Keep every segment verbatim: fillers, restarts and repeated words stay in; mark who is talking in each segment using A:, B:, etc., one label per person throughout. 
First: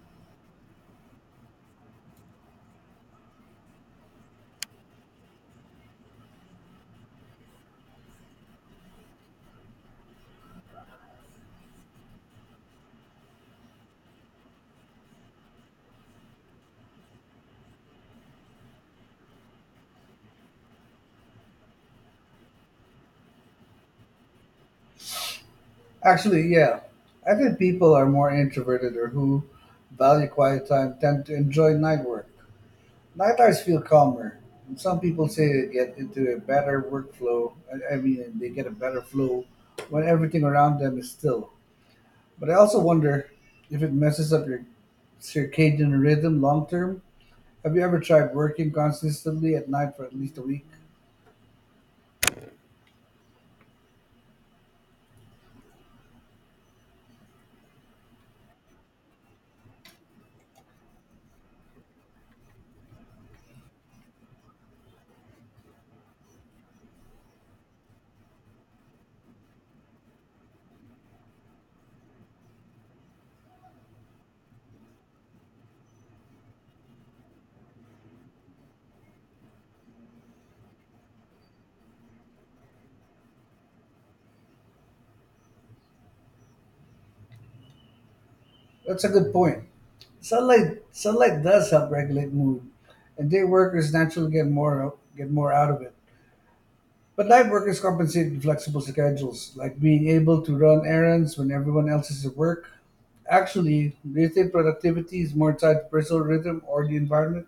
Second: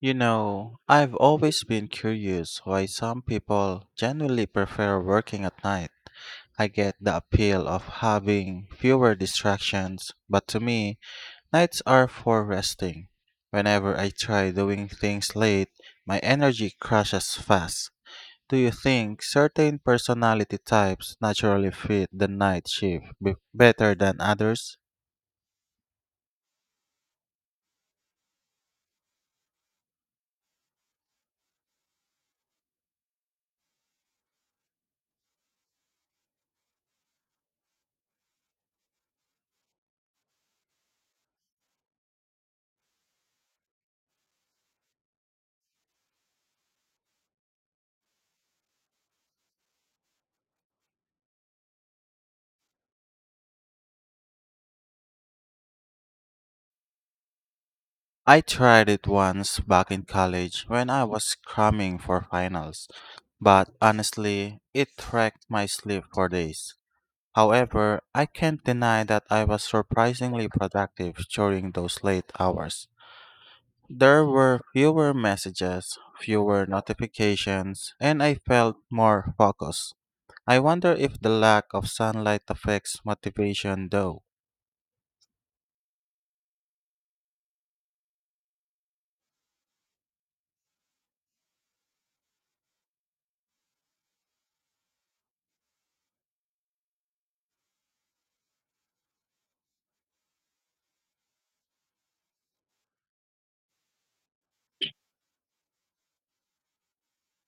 A: You know, I've always been curious why some people genuinely prefer working at night. I get the appeal of having fewer distractions, but to me, nights are for resting. Whenever I try doing things late, my energy crashes fast. Do you think certain personality types naturally fit the night shift be- better than others?
B: Actually, yeah. I think people are more introverted or who value quiet time tend to enjoy night work. Night hours feel calmer. And some people say they get into a better workflow. I, I mean, they get a better flow when everything around them is still. But I also wonder if it messes up your circadian rhythm long term. Have you ever tried working consistently at night for at least a week?
A: I tried it once back in college when I was cramming for finals, but honestly, it wrecked my sleep for days. However, I can't deny that I was surprisingly productive during those late hours. There were fewer messages, fewer notifications, and I felt more focused. I wonder if the lack of sunlight affects motivation though.
B: That's a good point. Sunlight sunlight does help regulate mood, and day workers naturally get more get more out of it. But night workers compensate with flexible schedules, like being able to run errands when everyone else is at work. Actually, do you think productivity is more tied to personal rhythm or the environment?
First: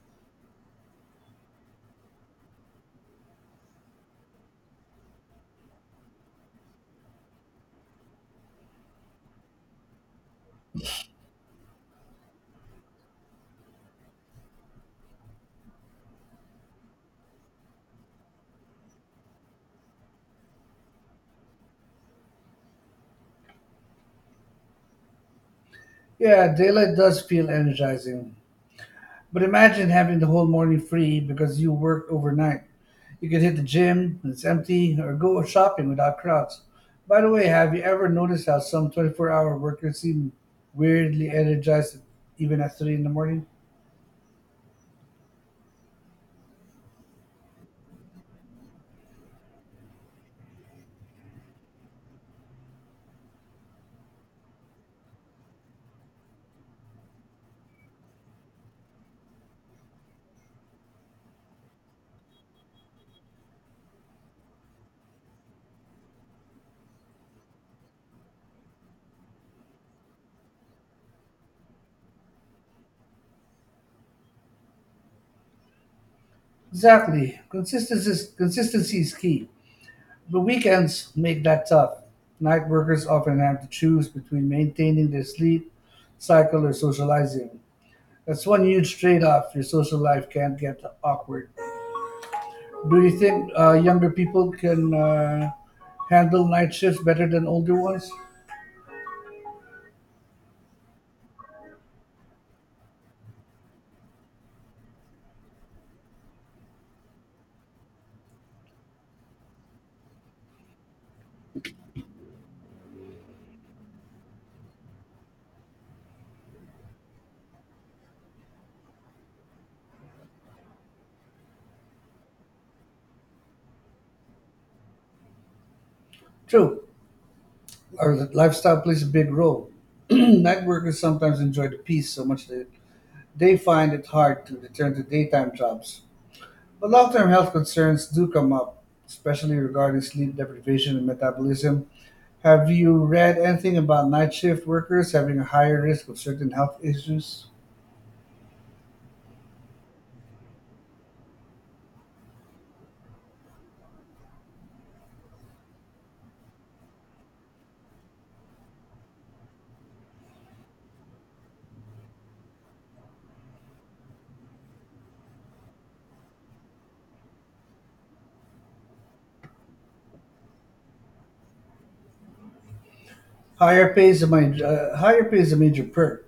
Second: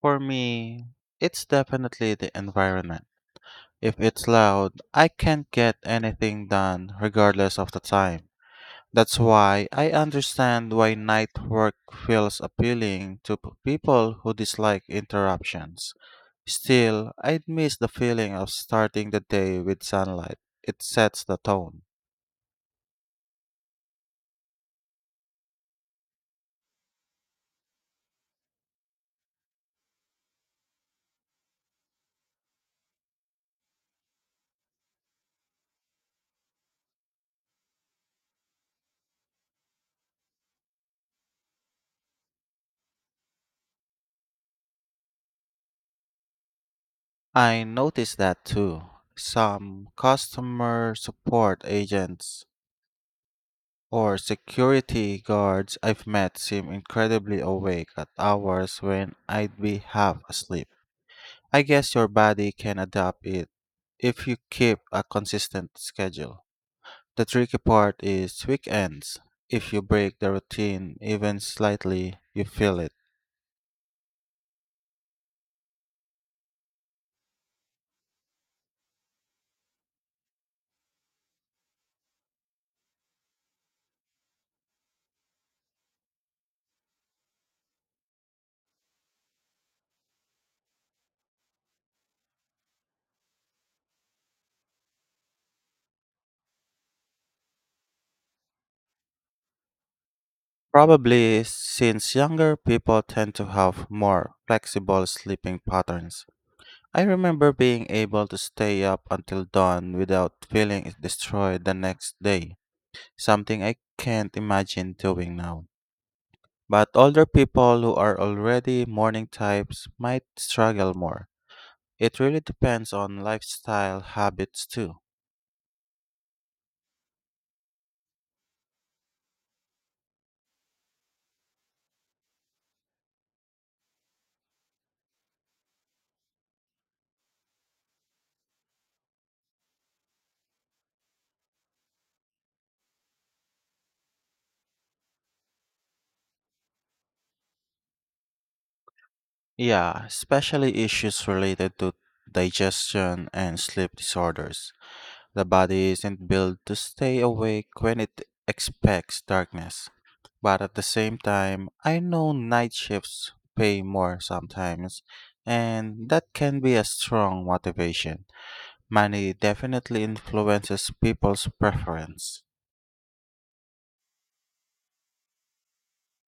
A: For me, it's definitely the environment. If it's loud, I can't get anything done regardless of the time. That's why I understand why night work feels appealing to p- people who dislike interruptions. Still, I'd miss the feeling of starting the day with sunlight. It sets the tone.
B: Yeah, daylight does feel energizing. But imagine having the whole morning free because you worked overnight. You can hit the gym when it's empty or go shopping without crowds. By the way, have you ever noticed how some twenty-four hour workers seem weirdly energized even at three in the morning?
A: I noticed that too. Some customer support agents or security guards I've met seem incredibly awake at hours when I'd be half asleep. I guess your body can adapt it if you keep a consistent schedule. The tricky part is weekends. If you break the routine even slightly, you feel it.
B: Exactly. Consistency, consistency is key. But weekends make that tough. Night workers often have to choose between maintaining their sleep cycle or socializing. That's one huge trade off your social life can't get awkward. Do you think uh, younger people can uh, handle night shifts better than older ones?
A: Probably since younger people tend to have more flexible sleeping patterns. I remember being able to stay up until dawn without feeling destroyed the next day, something I can't imagine doing now. But older people who are already morning types might struggle more. It really depends on lifestyle habits too.
B: True. Our lifestyle plays a big role. Night workers sometimes enjoy the peace so much that they find it hard to return to daytime jobs. But long term health concerns do come up, especially regarding sleep deprivation and metabolism. Have you read anything about night shift workers having a higher risk of certain health issues?
A: Yeah, especially issues related to digestion and sleep disorders. The body isn't built to stay awake when it expects darkness. But at the same time, I know night shifts pay more sometimes, and that can be a strong motivation. Money definitely influences people's preference.
B: Higher pay is a, ma- uh, higher pay is a major perk.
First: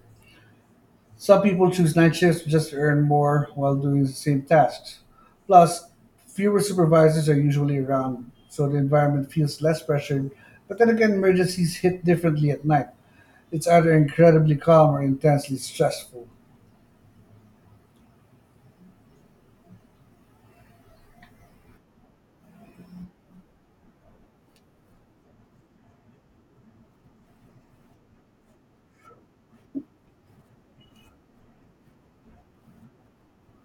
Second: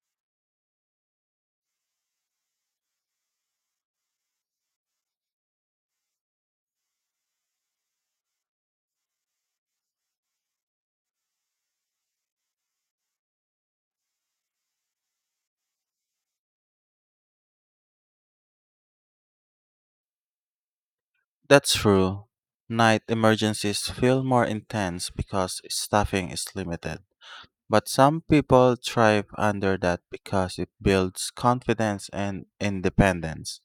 B: Some people choose night shifts just to earn more while doing the same tasks. Plus, fewer supervisors are usually around, so the environment feels less pressured. But then again, emergencies hit differently at night. It's either incredibly calm or intensely stressful.
A: That's true. Night emergencies feel more intense because staffing is limited. But some people thrive under that because it builds confidence and independence.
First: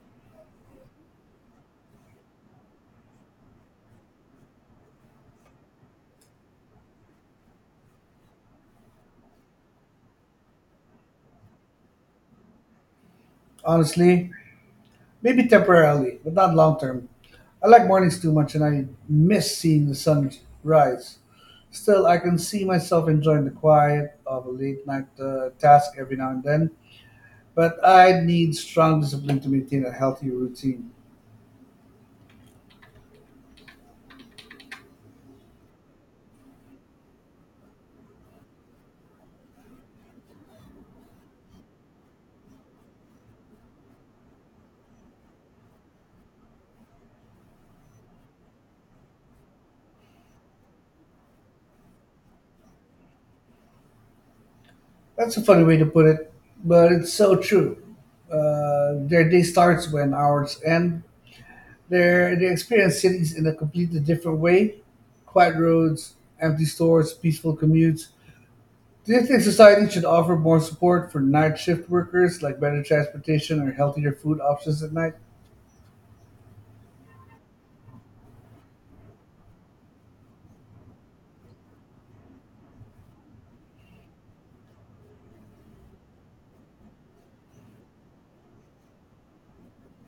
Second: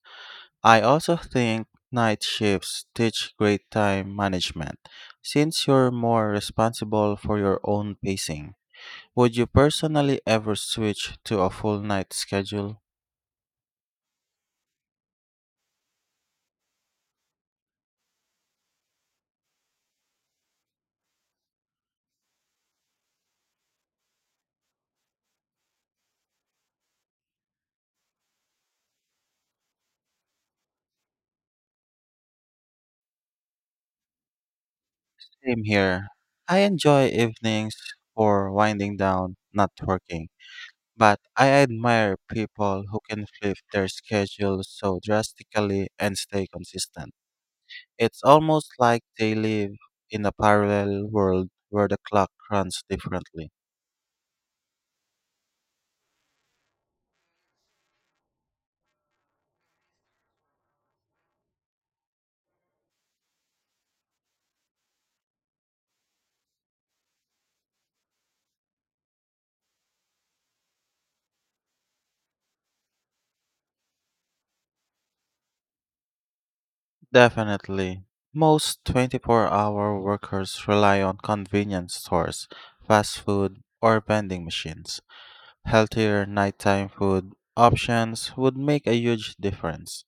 A: I also think night shifts teach great time management since you're more responsible for your own pacing. Would you personally ever switch to a full night schedule?
B: Honestly, maybe temporarily, but not long term. I like mornings too much and I miss seeing the sun rise. Still, I can see myself enjoying the quiet of a late night uh, task every now and then, but I need strong discipline to maintain a healthy routine.
A: Same here. I enjoy evenings for winding down, not working. But I admire people who can flip their schedule so drastically and stay consistent. It's almost like they live in a parallel world where the clock runs differently.
B: That's a funny way to put it, but it's so true. Uh, their day starts when ours end. Their They experience cities in a completely different way. Quiet roads, empty stores, peaceful commutes. Do you think society should offer more support for night shift workers, like better transportation or healthier food options at night?
A: Definitely. Most twenty-four-hour workers rely on convenience stores, fast food, or vending machines. Healthier nighttime food options would make a huge difference.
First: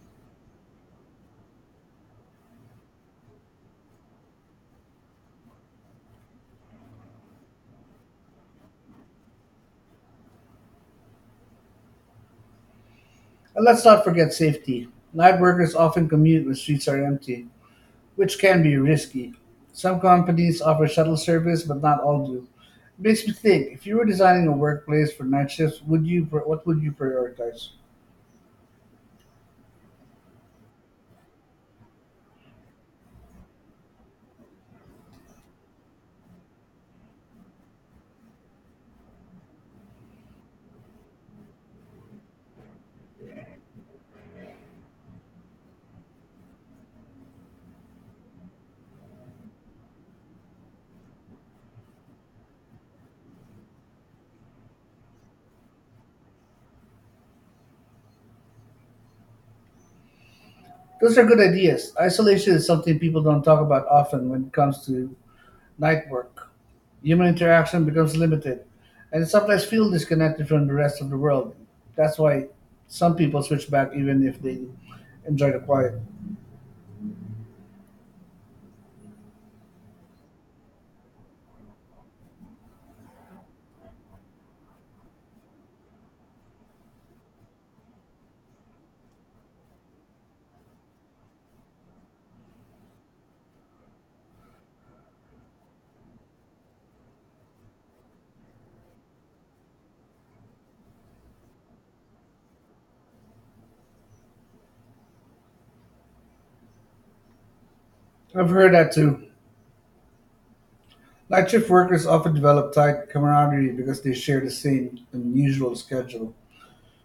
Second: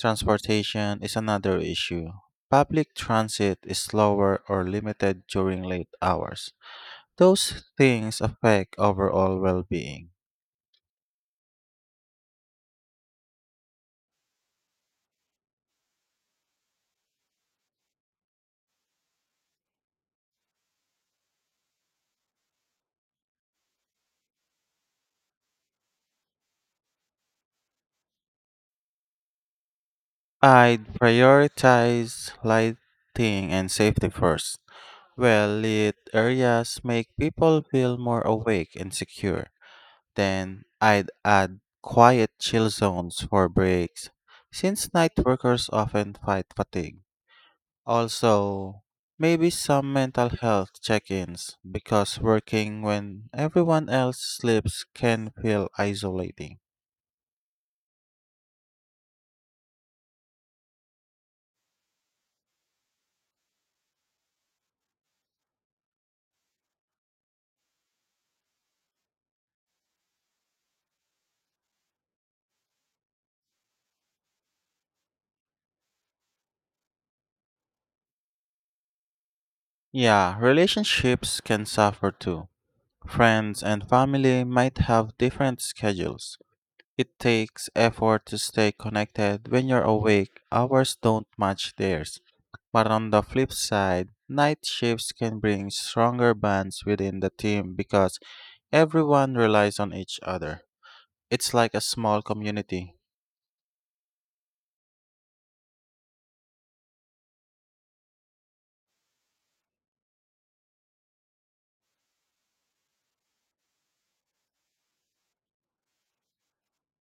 A: Transportation is another issue. Public transit is slower or limited during late hours. Those things affect overall well being.
B: And let's not forget safety. Night workers often commute when streets are empty, which can be risky. Some companies offer shuttle service, but not all do. It makes me think: if you were designing a workplace for night shifts, would you pr- what would you prioritize?
A: I'd prioritize lighting and safety first. Well lit areas make people feel more awake and secure. Then I'd add quiet chill zones for breaks, since night workers often fight fatigue. Also, maybe some mental health check ins because working when everyone else sleeps can feel isolating.
B: Those are good ideas. Isolation is something people don't talk about often when it comes to night work. Human interaction becomes limited, and sometimes feel disconnected from the rest of the world. That's why some people switch back even if they enjoy the quiet.
A: Yeah, relationships can suffer too. Friends and family might have different schedules. It takes effort to stay connected when you're awake, hours don't match theirs. But on the flip side, night shifts can bring stronger bonds within the team because everyone relies on each other. It's like a small community.
B: I've heard that too. Night shift workers often develop tight camaraderie because they share the same unusual schedule.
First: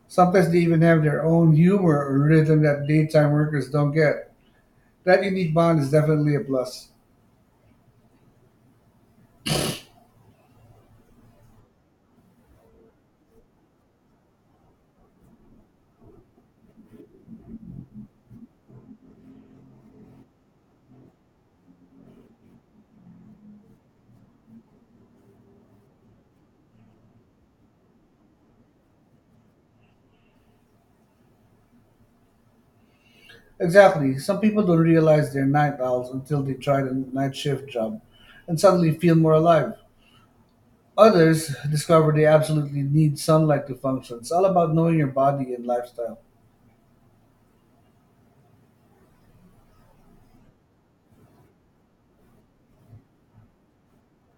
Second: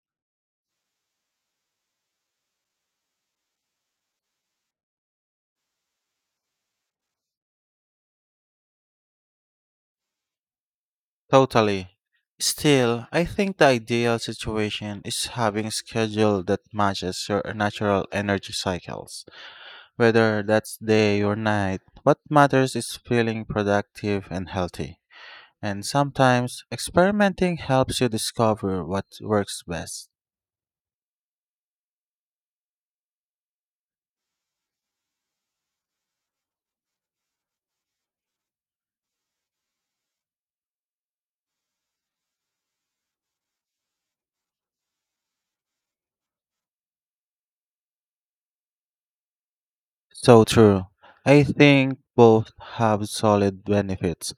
B: Sometimes they even have their own humor or rhythm that daytime workers don't get. That unique bond is definitely a plus.
A: Totally. Still, I think the ideal situation is having a schedule that matches your natural energy cycles, whether that's day or night. What matters is feeling productive and healthy. And sometimes experimenting helps you discover what works best.
B: Exactly. Some people don't realize they're night owls until they try the night shift job and suddenly feel more alive. Others discover they absolutely need sunlight to function. It's all about knowing your body and lifestyle.
A: So true. I think both have solid benefits.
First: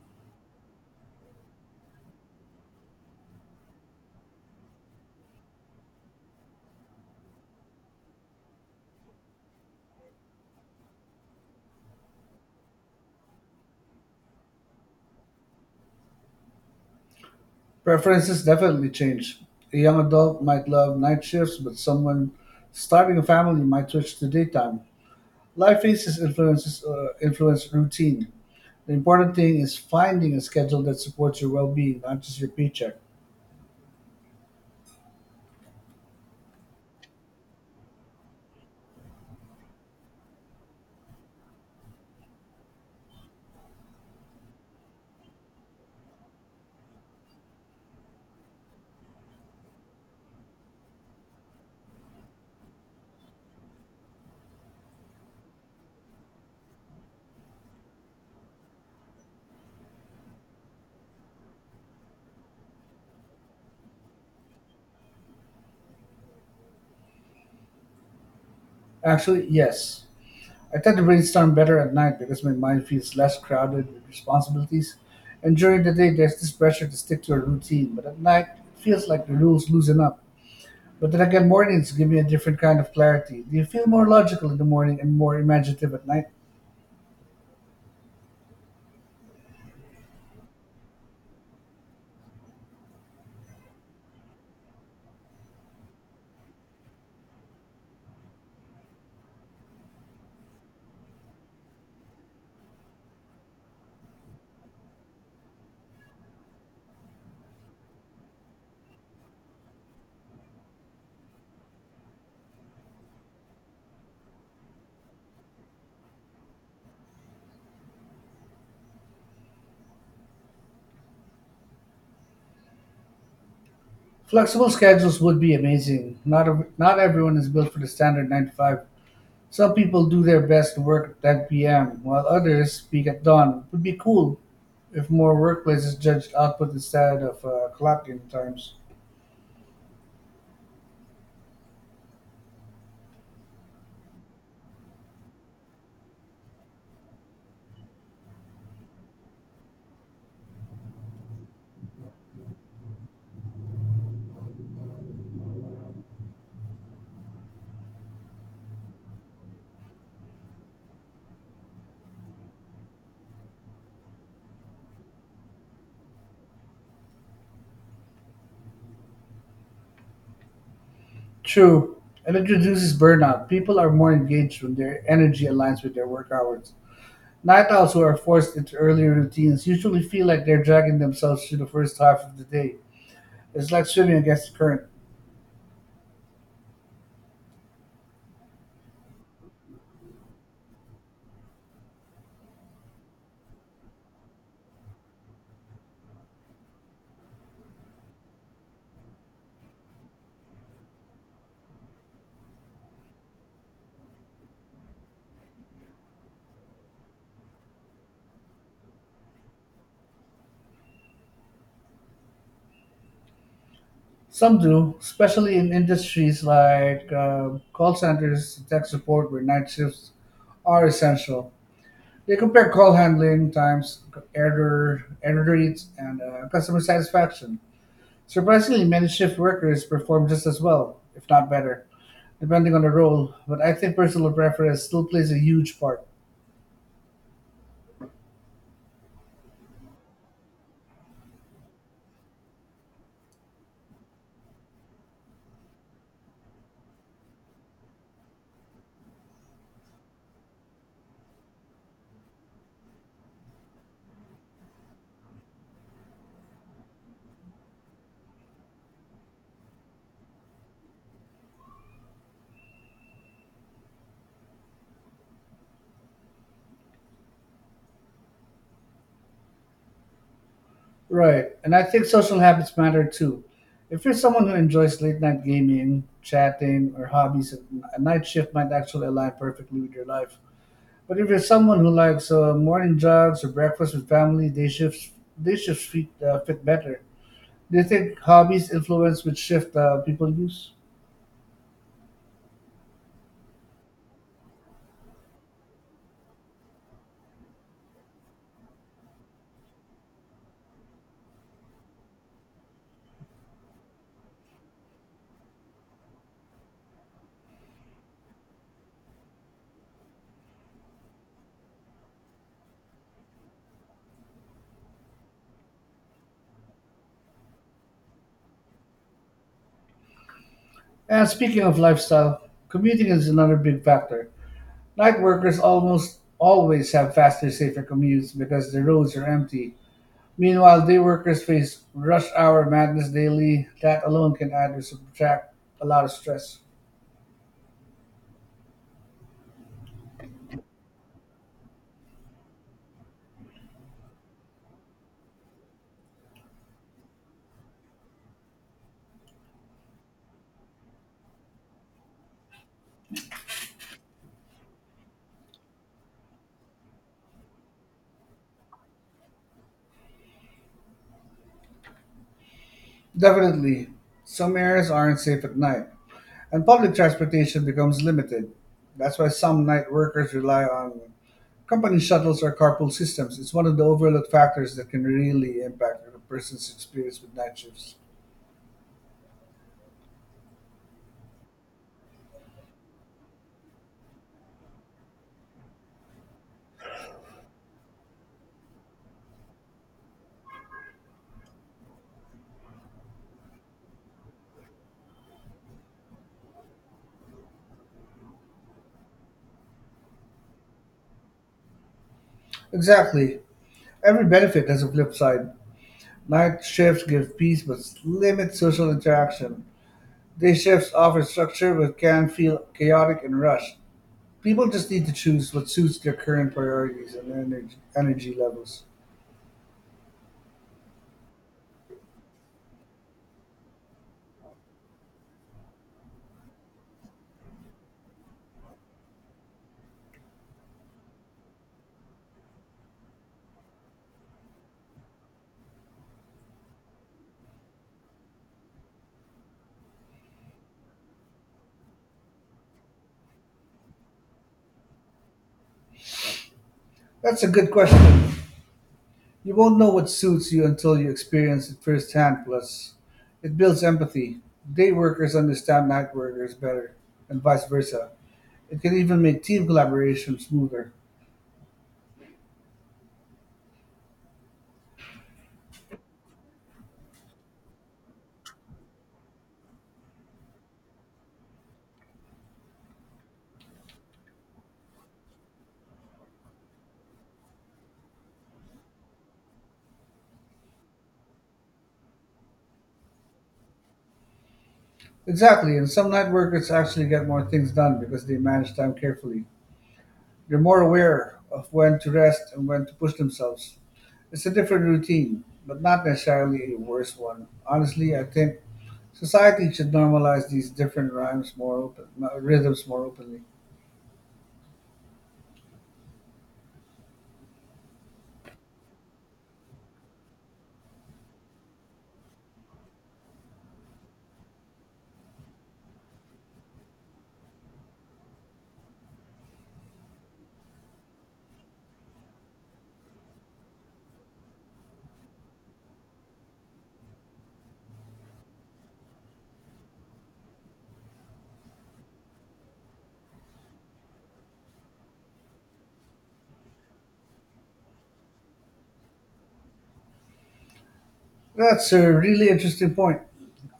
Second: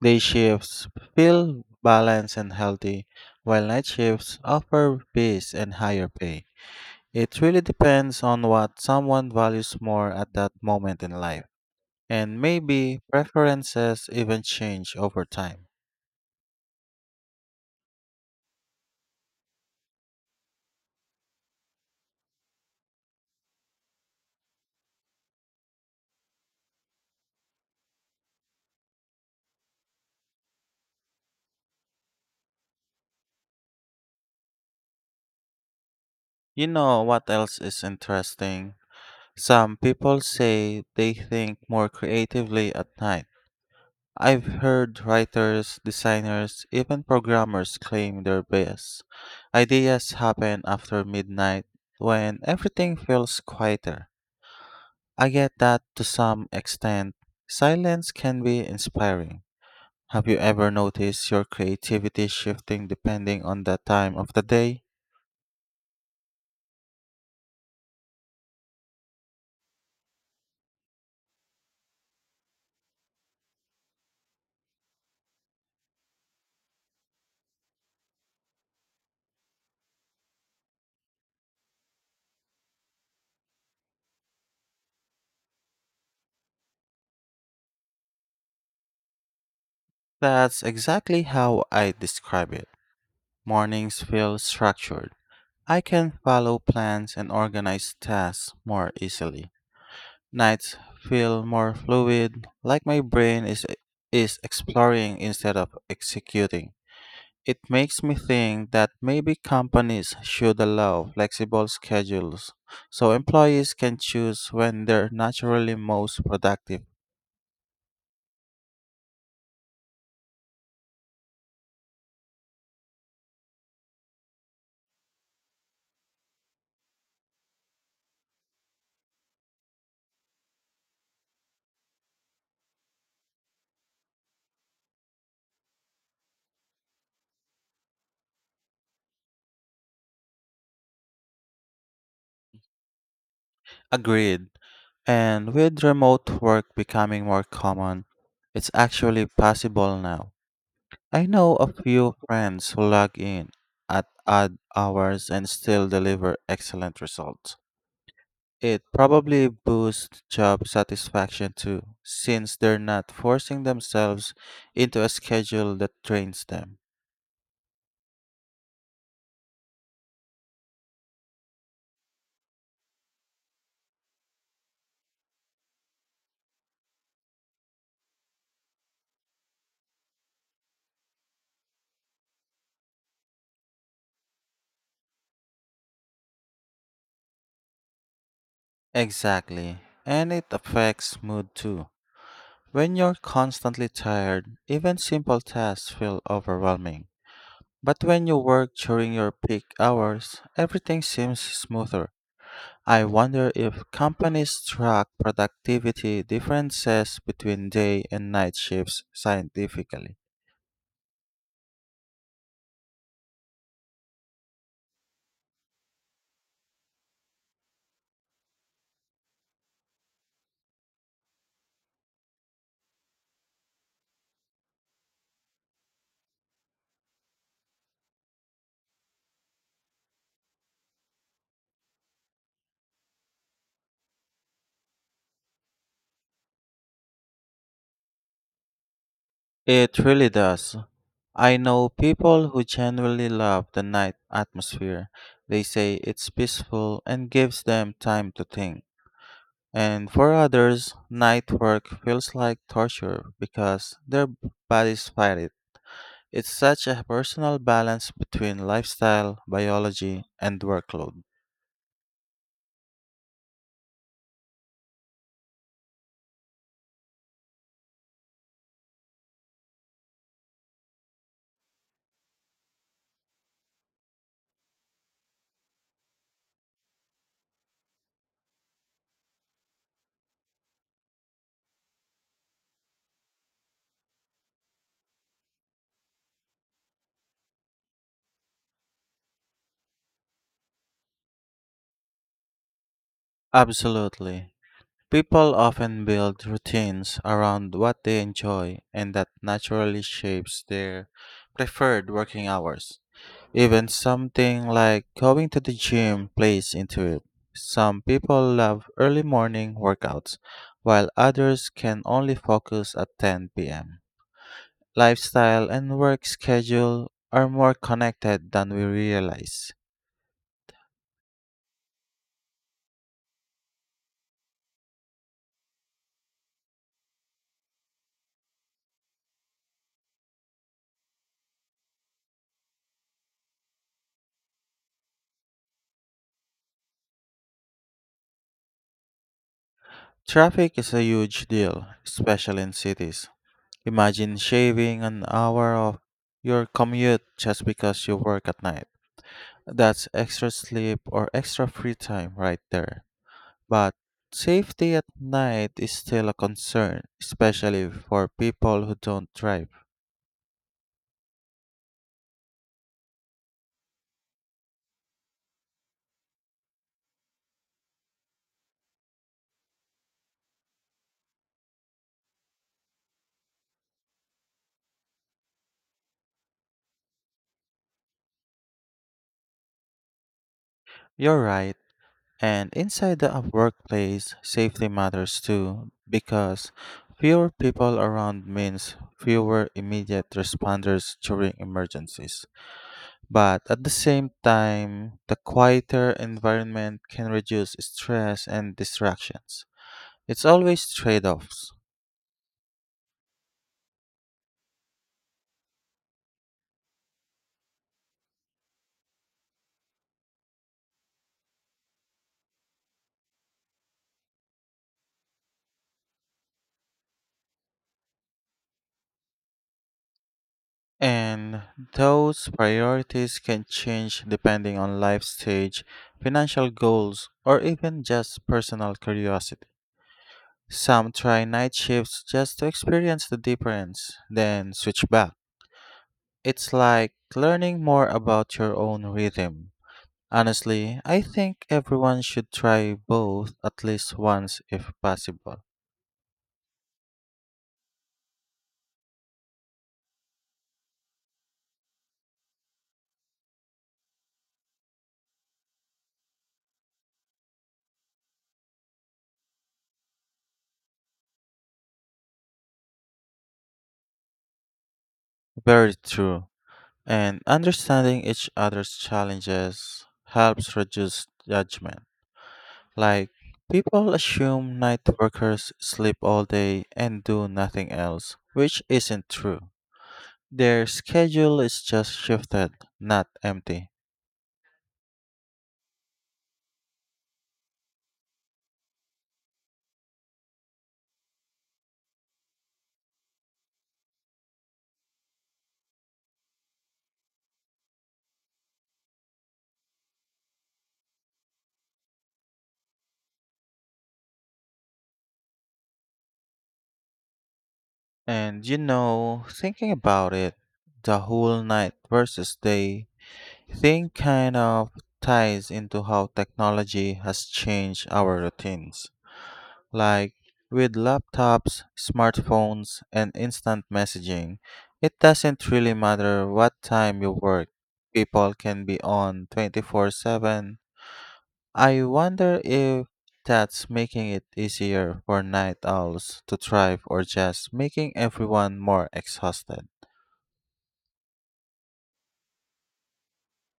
A: Day shifts feel balanced and healthy, while night shifts offer peace and higher pay. It really depends on what someone values more at that moment in life, and maybe preferences even change over time.
B: Preferences definitely change. A young adult might love night shifts, but someone starting a family might switch to daytime. Life phases influences uh, influence routine. The important thing is finding a schedule that supports your well-being, not just your paycheck.
A: You know what else is interesting? Some people say they think more creatively at night. I've heard writers, designers, even programmers claim their best ideas happen after midnight when everything feels quieter. I get that to some extent. Silence can be inspiring. Have you ever noticed your creativity shifting depending on the time of the day?
B: Actually, yes. I tend to brainstorm better at night because my mind feels less crowded with responsibilities. And during the day, there's this pressure to stick to a routine, but at night, it feels like the rules loosen up. But then again, mornings give me a different kind of clarity. Do you feel more logical in the morning and more imaginative at night?
A: That's exactly how I describe it. Mornings feel structured. I can follow plans and organize tasks more easily. Nights feel more fluid, like my brain is is exploring instead of executing. It makes me think that maybe companies should allow flexible schedules so employees can choose when they're naturally most productive.
B: Flexible schedules would be amazing. Not ev- not everyone is built for the standard nine to five. Some people do their best to work at ten p m, while others peak at dawn. It would be cool if more workplaces judged output instead of uh, clock times.
A: Agreed. And with remote work becoming more common, it's actually possible now. I know a few friends who log in at odd hours and still deliver excellent results. It probably boosts job satisfaction too, since they're not forcing themselves into a schedule that drains them.
B: True, and it reduces burnout. People are more engaged when their energy aligns with their work hours. Night owls who are forced into earlier routines usually feel like they're dragging themselves through the first half of the day. It's like swimming against the current.
A: Exactly. And it affects mood too. When you're constantly tired, even simple tasks feel overwhelming. But when you work during your peak hours, everything seems smoother. I wonder if companies track productivity differences between day and night shifts scientifically.
B: Some do, especially in industries like um call centers, tech support, where night shifts are essential. They compare call handling times, error, error rates, and uh, customer satisfaction. Surprisingly, many shift workers perform just as well, if not better, depending on the role, but I think personal preference still plays a huge part.
A: It really does. I know people who genuinely love the night atmosphere. They say it's peaceful and gives them time to think. And for others, night work feels like torture because their b- bodies fight it. It's such a personal balance between lifestyle, biology, and workload.
B: Right. And I think social habits matter too. If you're someone who enjoys late night gaming, chatting, or hobbies, a night shift might actually align perfectly with your life. But if you're someone who likes uh, morning jogs or breakfast with family, day shifts day shifts fit, uh, fit better. Do you think hobbies influence which shift uh, people use?
A: Absolutely. People often build routines around what they enjoy, and that naturally shapes their preferred working hours. Even something like going to the gym plays into it. Some people love early morning workouts, while others can only focus at ten p m. Lifestyle and work schedule are more connected than we realize.
B: And speaking of lifestyle, commuting is another big factor. Night workers almost always have faster, safer commutes because the roads are empty. Meanwhile, day workers face rush hour madness daily. That alone can add or subtract a lot of stress.
A: Traffic is a huge deal, especially in cities. Imagine shaving an hour of your commute just because you work at night. That's extra sleep or extra free time right there. But safety at night is still a concern, especially for people who don't drive.
B: Definitely, some areas aren't safe at night, and public transportation becomes limited. That's why some night workers rely on company shuttles or carpool systems. It's one of the overlooked factors that can really impact a person's experience with night shifts.
A: You're right. And inside the workplace, safety matters too because fewer people around means fewer immediate responders during emergencies. But at the same time, the quieter environment can reduce stress and distractions. It's always trade offs.
B: Exactly. Every benefit has a flip side. Night shifts give peace but limit social interaction. These shifts offer structure but can feel chaotic and rushed. People just need to choose what suits their current priorities and energy, energy levels.
A: And those priorities can change depending on life stage, financial goals, or even just personal curiosity. Some try night shifts just to experience the difference, then switch back. It's like learning more about your own rhythm. Honestly, I think everyone should try both at least once if possible.
B: That's a good question. You won't know what suits you until you experience it firsthand, plus, it builds empathy. Day workers understand night workers better, and vice versa. It can even make team collaboration smoother.
A: Very true. And understanding each other's challenges helps reduce judgment. Like, people assume night workers sleep all day and do nothing else, which isn't true. Their schedule is just shifted, not empty.
B: Exactly, and some night workers actually get more things done because they manage time carefully. They're more aware of when to rest and when to push themselves. It's a different routine, but not necessarily a worse one. Honestly, I think society should normalize these different rhymes more open, uh, rhythms more openly.
A: And you know, thinking about it, the whole night versus day thing kind of ties into how technology has changed our routines. Like, with laptops, smartphones, and instant messaging, it doesn't really matter what time you work. People can be on twenty-four seven. I wonder if that's making it easier for night owls to thrive or just making everyone more exhausted.
B: That's a really interesting point.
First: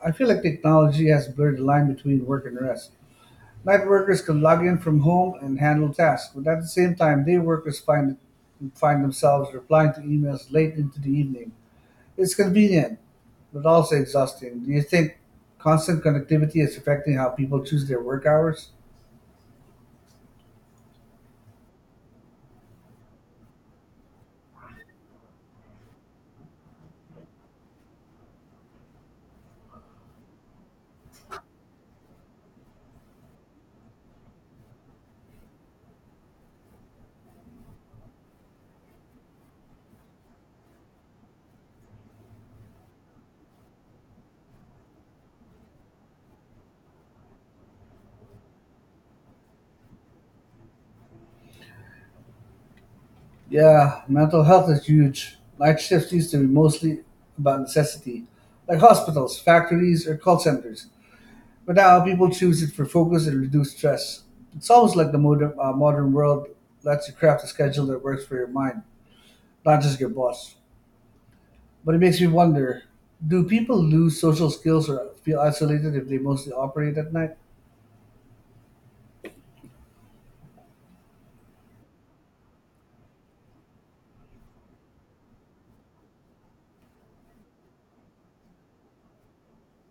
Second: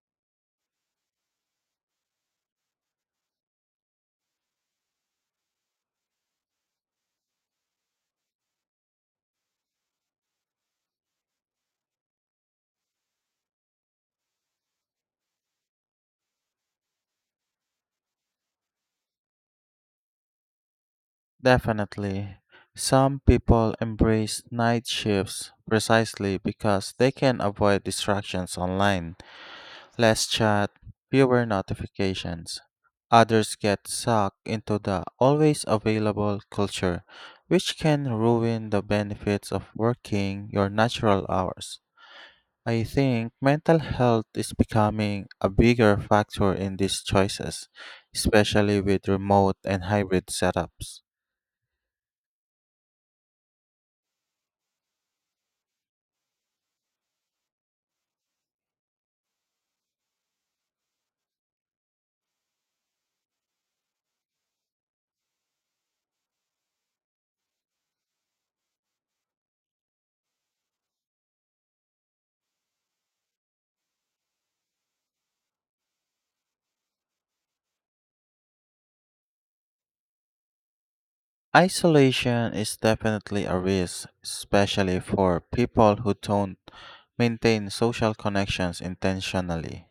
B: I feel like technology has blurred the line between work and rest. Night workers can log in from home and handle tasks, but at the same time, day workers find find themselves replying to emails late into the evening. It's convenient, but also exhausting. Do you think constant connectivity is affecting how people choose their work hours?
A: Definitely. Some people embrace night shifts precisely because they can avoid distractions online. Less chat, fewer notifications. Others get sucked into the always available culture, which can ruin the benefits of working your natural hours. I think mental health is becoming a bigger factor in these choices, especially with remote and hybrid setups.
B: Yeah, mental health is huge. Night shifts used to be mostly about necessity, like hospitals, factories, or call centers. But now people choose it for focus and reduced stress. It's almost like the modern, uh, modern world lets you craft a schedule that works for your mind, not just your boss. But it makes me wonder, do people lose social skills or feel isolated if they mostly operate at night?
A: Isolation is definitely a risk, especially for people who don't maintain social connections intentionally,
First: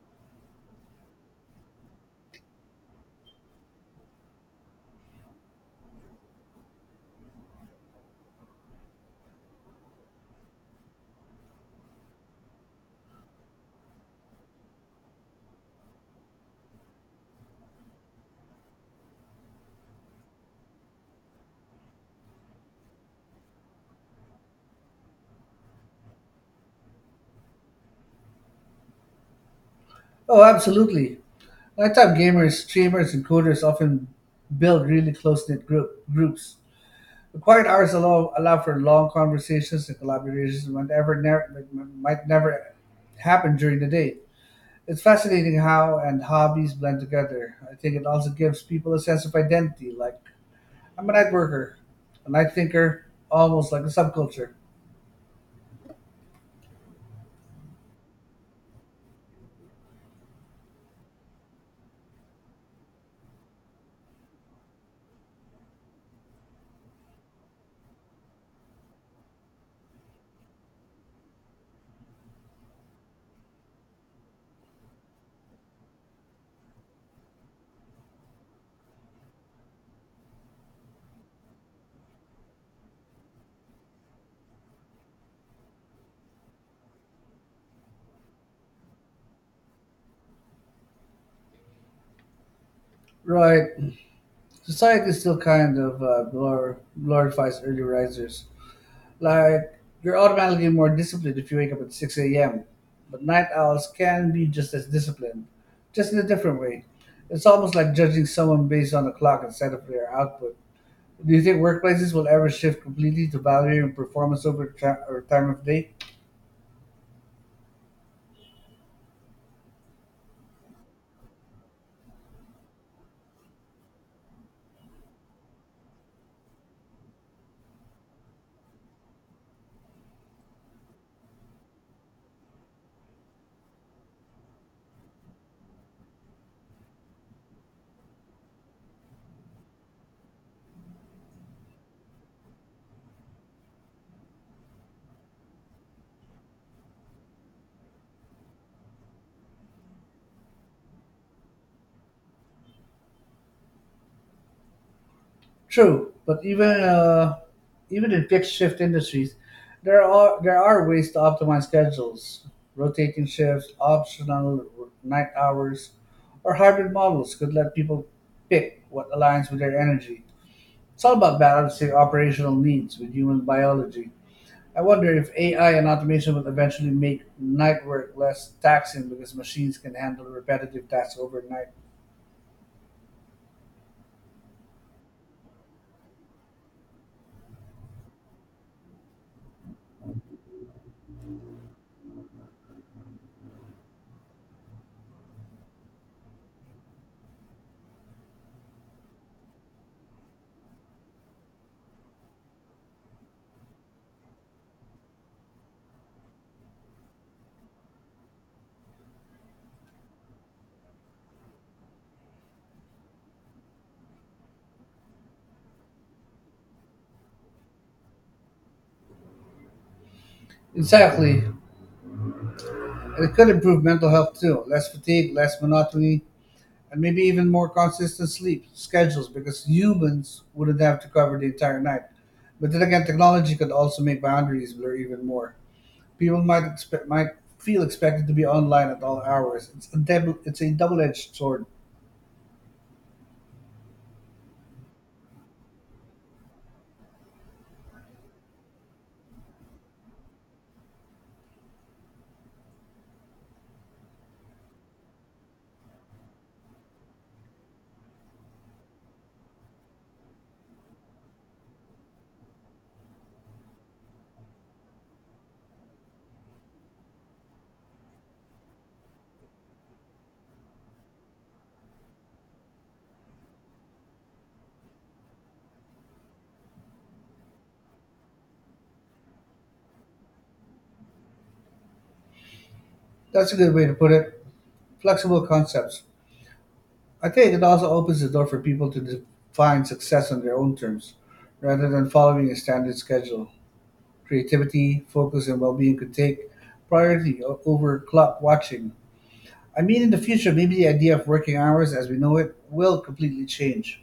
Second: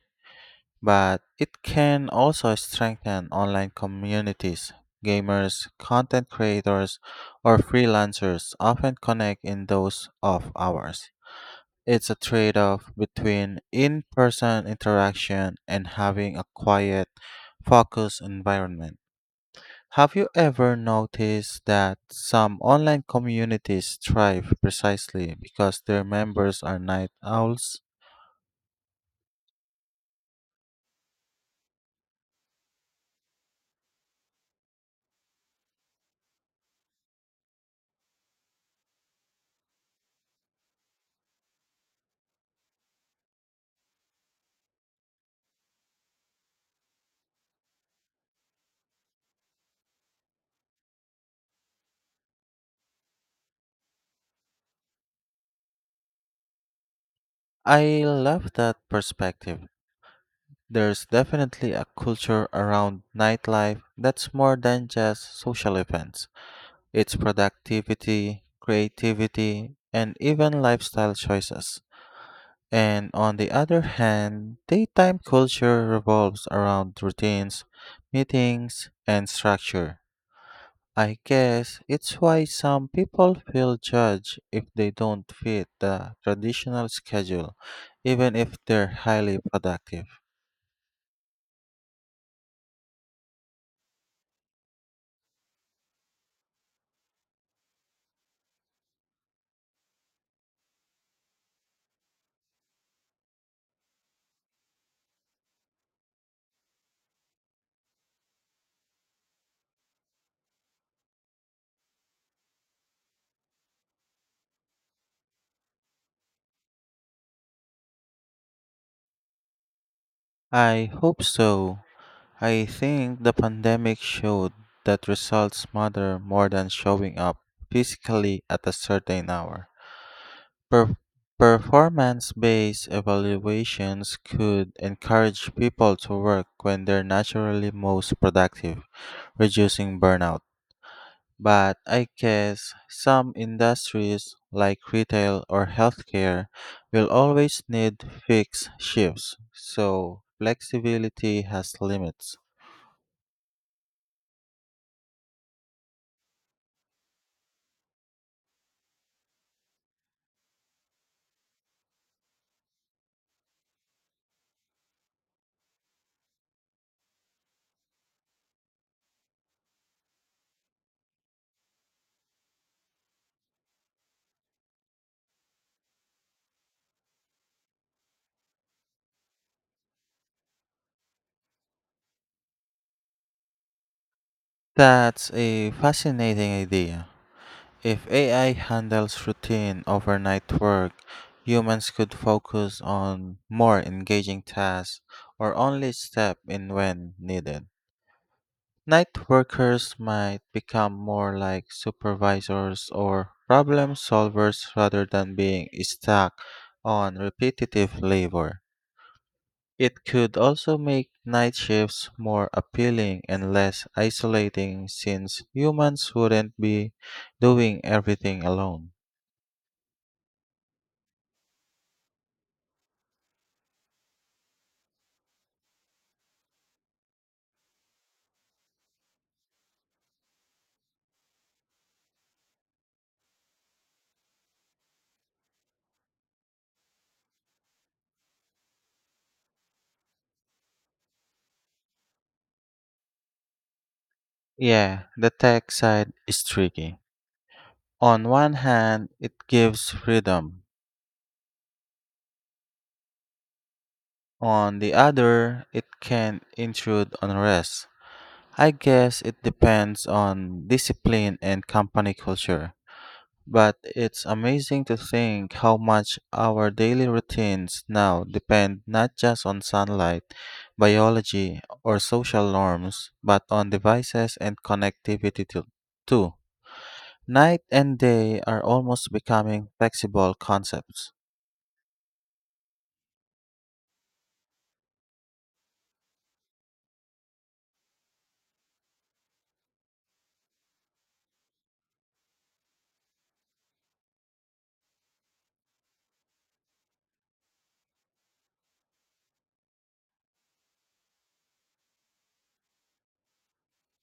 A: but it can also strengthen online communities. Gamers, content creators, or freelancers often connect in those off hours. It's a trade off between in person interaction and having a quiet, focused environment. Have you ever noticed that some online communities thrive precisely because their members are night owls?
B: Oh, absolutely. Nighttime gamers, streamers, and coders often build really close knit group, groups The quiet hours allow, allow for long conversations and collaborations that might never, never, might never happen during the day. It's fascinating how and hobbies blend together. I think it also gives people a sense of identity. Like, I'm a night worker, a night thinker, almost like a subculture.
A: I love that perspective. There's definitely a culture around nightlife that's more than just social events. It's productivity, creativity, and even lifestyle choices. And on the other hand, daytime culture revolves around routines, meetings, and structure. I guess it's why some people feel judged if they don't fit the traditional schedule, even if they're highly productive.
B: Right. Society still kind of uh, glor- glorifies early risers. Like, you're automatically more disciplined if you wake up at six a m, but night owls can be just as disciplined, just in a different way. It's almost like judging someone based on the clock instead of their output. Do you think workplaces will ever shift completely to value and performance over tra- or time of day?
A: I hope so. I think the pandemic showed that results matter more than showing up physically at a certain hour. Per- performance based evaluations could encourage people to work when they're naturally most productive, reducing burnout. But I guess some industries, like retail or healthcare, will always need fixed shifts, so flexibility has limits.
B: True, but even uh, even in fixed shift industries, there are there are ways to optimize schedules. Rotating shifts, optional night hours, or hybrid models could let people pick what aligns with their energy. It's all about balancing operational needs with human biology. I wonder if A I and automation will eventually make night work less taxing because machines can handle repetitive tasks overnight.
A: That's a fascinating idea. If A I handles routine overnight work, humans could focus on more engaging tasks or only step in when needed. Night workers might become more like supervisors or problem solvers rather than being stuck on repetitive labor. It could also make night shifts more appealing and less isolating since humans wouldn't be doing everything alone.
B: Exactly. And it could improve mental health too. Less fatigue, less monotony, and maybe even more consistent sleep schedules because humans wouldn't have to cover the entire night. But then again, technology could also make boundaries blur even more. People might expect might feel expected to be online at all hours. It's a double it's a double edged sword.
A: Yeah, the tech side is tricky. On one hand, it gives freedom. On the other, it can intrude on rest. I guess it depends on discipline and company culture. But it's amazing to think how much our daily routines now depend not just on sunlight, biology, or social norms, but on devices and connectivity to- too. Night and day are almost becoming flexible concepts.
B: That's a good way to put it. Flexible concepts. I think it also opens the door for people to define success on their own terms, rather than following a standard schedule. Creativity, focus, and well being could take priority o- over clock watching. I mean, in the future, maybe the idea of working hours as we know it will completely change.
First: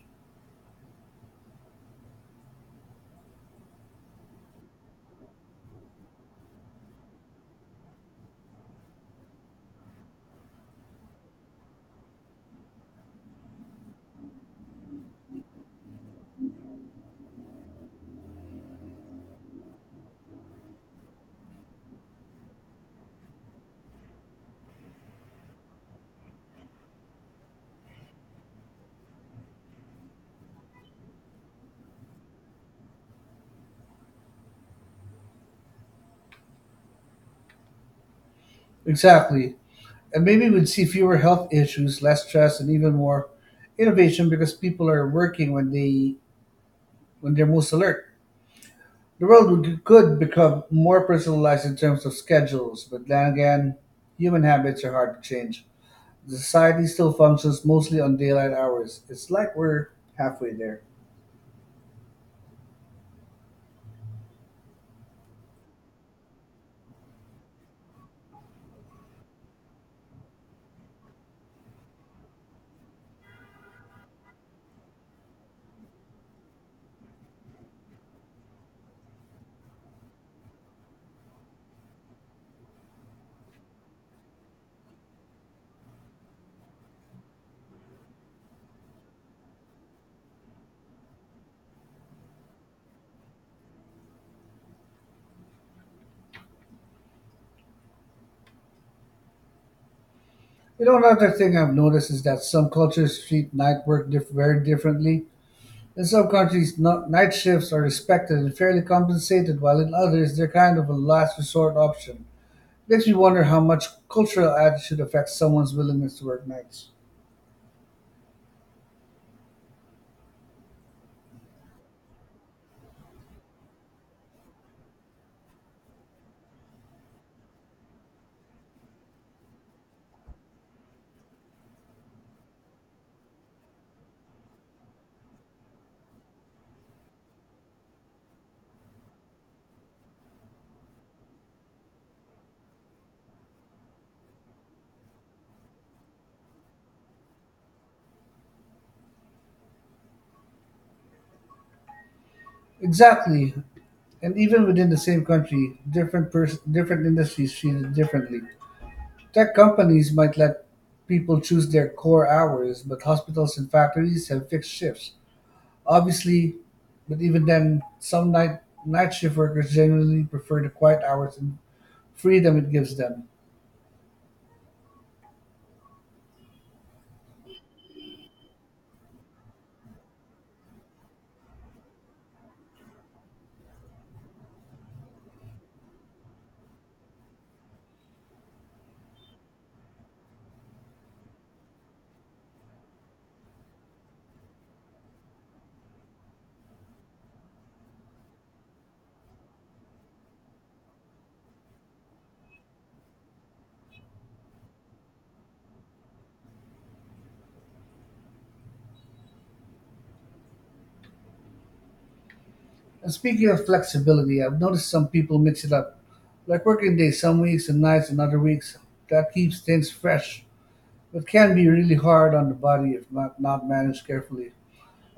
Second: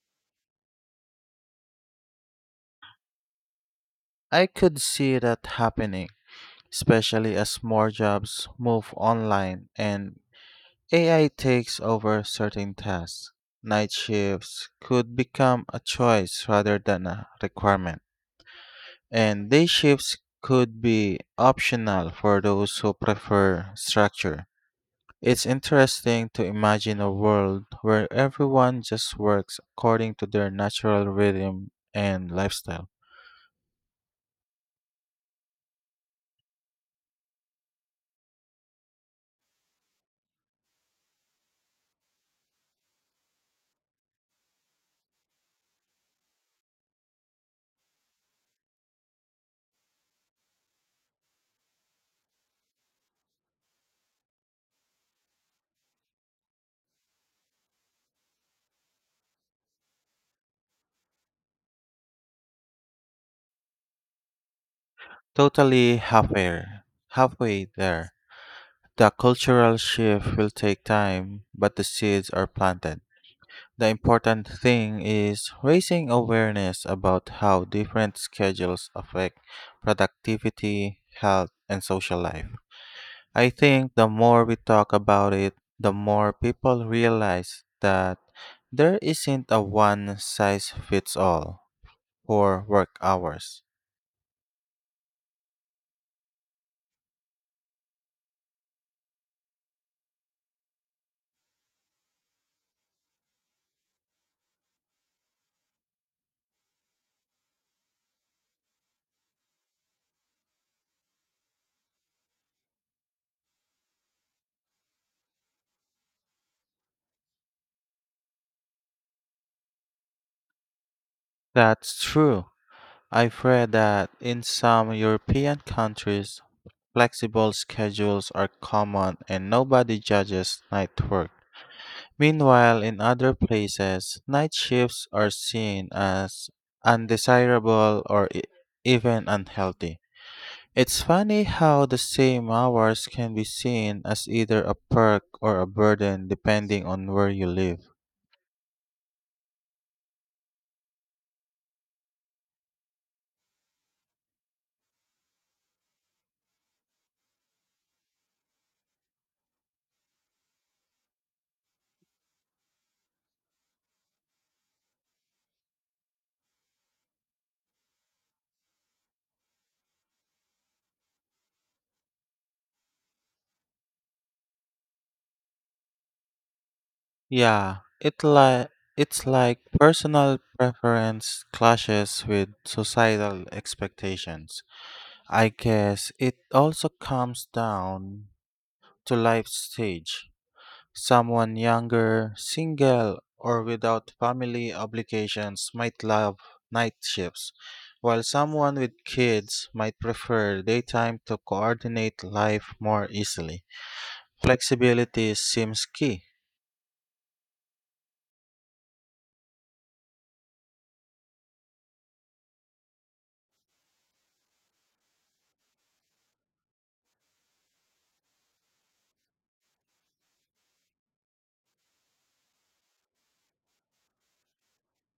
A: I could see that happening, especially as more jobs move online and A I takes over certain tasks. Night shifts could become a choice rather than a requirement, and day shifts could be optional for those who prefer structure. It's interesting to imagine a world where everyone just works according to their natural rhythm and lifestyle.
B: Exactly. And maybe we'd see fewer health issues, less stress, and even more innovation because people are working when they when they're most alert. The world would, could become more personalized in terms of schedules, but then again, human habits are hard to change. The society still functions mostly on daylight hours. It's like we're halfway there.
A: Totally halfway, halfway there. The cultural shift will take time, but the seeds are planted. The important thing is raising awareness about how different schedules affect productivity, health, and social life. I think the more we talk about it, the more people realize that there isn't a one size fits all for work hours.
B: You know, another thing I've noticed is that some cultures treat night work diff- very differently. In some countries, no- night shifts are respected and fairly compensated, while in others, they're kind of a last resort option. Makes me wonder how much cultural attitude affects someone's willingness to work nights.
A: That's true. I've read that in some European countries, flexible schedules are common and nobody judges night work. Meanwhile, in other places, night shifts are seen as undesirable or e- even unhealthy. It's funny how the same hours can be seen as either a perk or a burden depending on where you live.
B: Exactly. And even within the same country, different pers- different industries treat it differently. Tech companies might let people choose their core hours, but hospitals and factories have fixed shifts. Obviously, but even then, some night night shift workers generally prefer the quiet hours and freedom it gives them.
A: Yeah, it li- it's like personal preference clashes with societal expectations. I guess it also comes down to life stage. Someone younger, single, or without family obligations might love night shifts, while someone with kids might prefer daytime to coordinate life more easily. Flexibility seems key.
B: And speaking of flexibility, I've noticed some people mix it up, like working days some weeks and nights and other weeks. That keeps things fresh, but can be really hard on the body if not, not managed carefully.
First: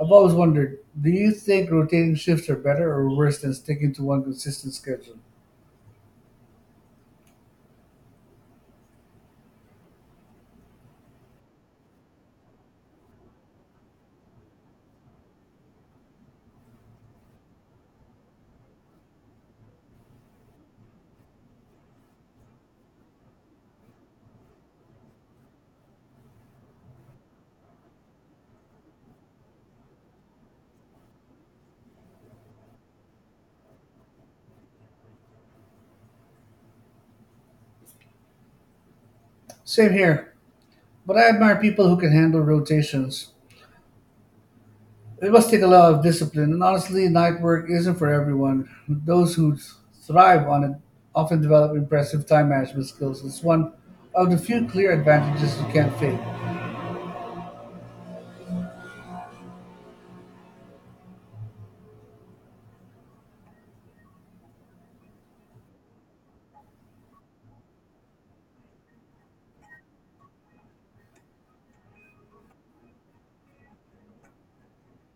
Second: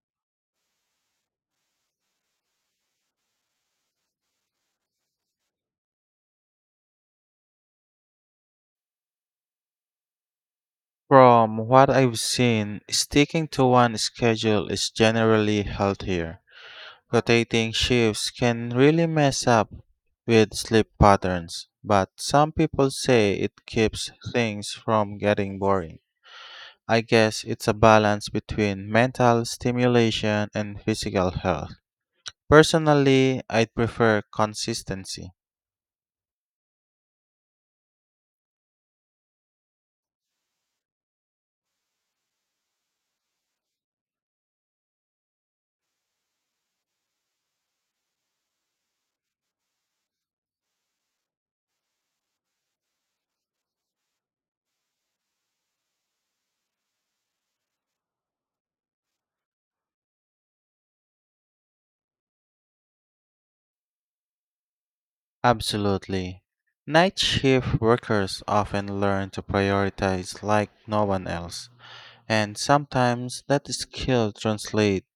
B: I've always wondered, do you think rotating shifts are better or worse than sticking to one consistent schedule?
A: From what I've seen, sticking to one schedule is generally healthier. Rotating shifts can really mess up with sleep patterns, but some people say it keeps things from getting boring. I guess it's a balance between mental stimulation and physical health. Personally, I'd prefer consistency.
B: Same here, but I admire people who can handle rotations. It must take a lot of discipline, and honestly, night work isn't for everyone. Those who thrive on it often develop impressive time management skills. It's one of the few clear advantages you can't fake.
A: Absolutely. Night shift workers often learn to prioritize like no one else, and sometimes that skill translates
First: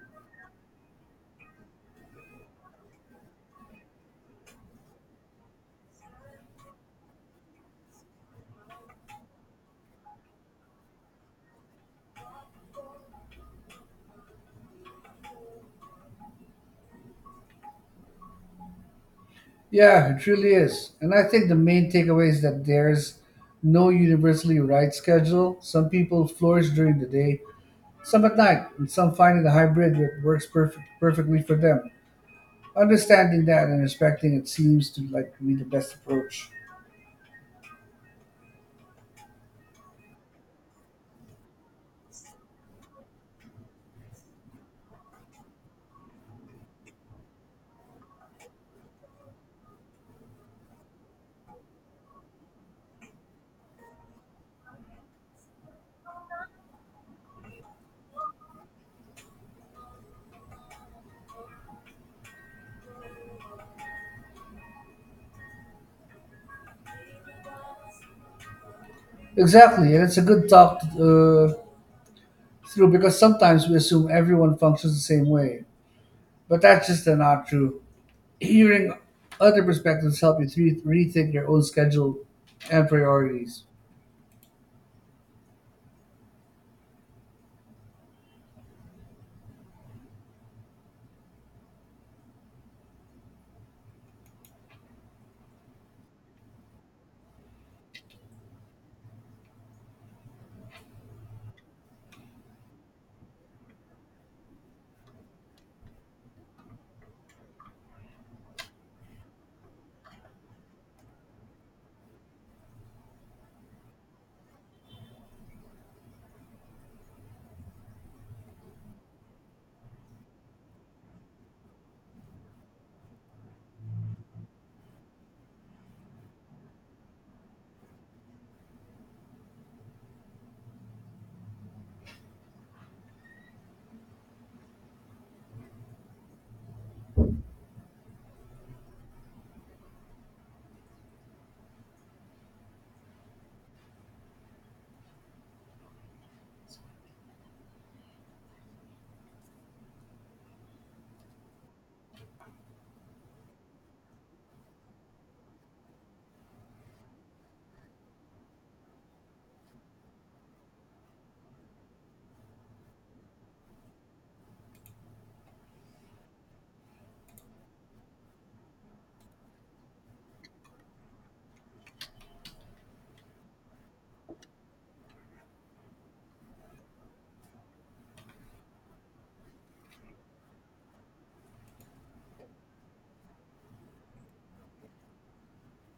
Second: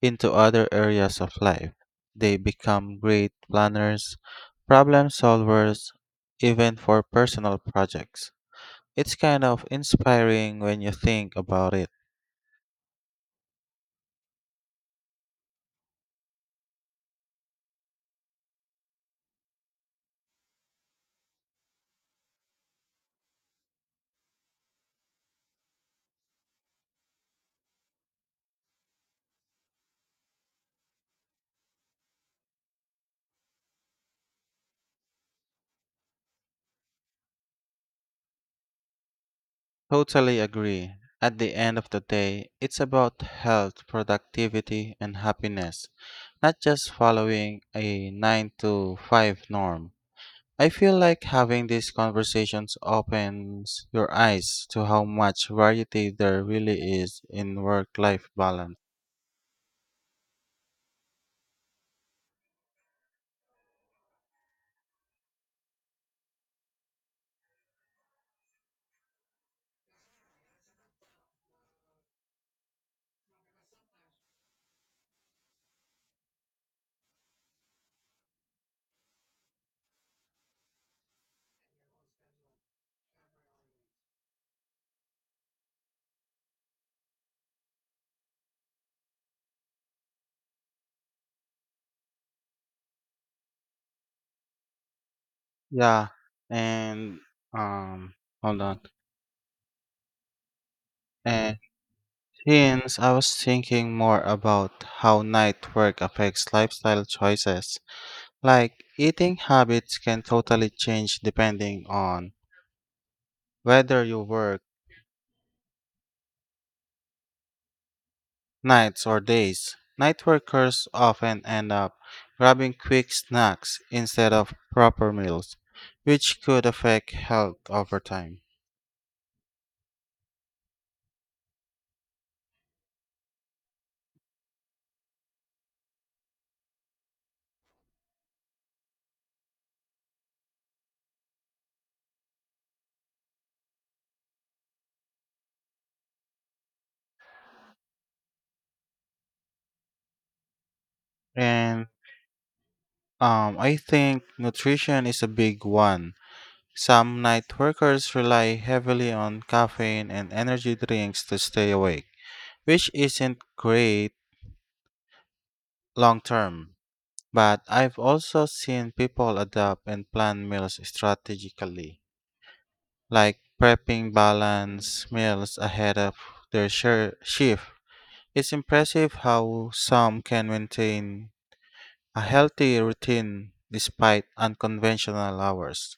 A: into other areas of life. They become great planners, problem solvers, even for personal projects. It's kind of inspiring when you think about it.
B: Yeah, it truly is. And I think the main takeaway is that there's no universally right schedule. Some people flourish during the day, some at night, and some find a hybrid that works perfect, perfectly for them. Understanding that and respecting it seems to like be the best approach.
A: Totally agree. At the end of the day, it's about health, productivity, and happiness, not just following a nine to five norm. I feel like having these conversations opens your eyes to how much variety there really is in work life balance.
B: Exactly, and it's a good talk uh, true because sometimes we assume everyone functions the same way, but that's just uh, not true. Hearing other perspectives help you to rethink your own schedule and priorities.
A: Yeah, and um, hold on. And since I was thinking more about how night work affects lifestyle choices, like eating habits can totally change depending on whether you work nights or days. Night workers often end up grabbing quick snacks instead of proper meals, which could affect health over time. And um, I think nutrition is a big one. Some night workers rely heavily on caffeine and energy drinks to stay awake, which isn't great long term. But I've also seen people adapt and plan meals strategically, like prepping balanced meals ahead of their shir- shift. It's impressive how some can maintain a healthy routine despite unconventional hours.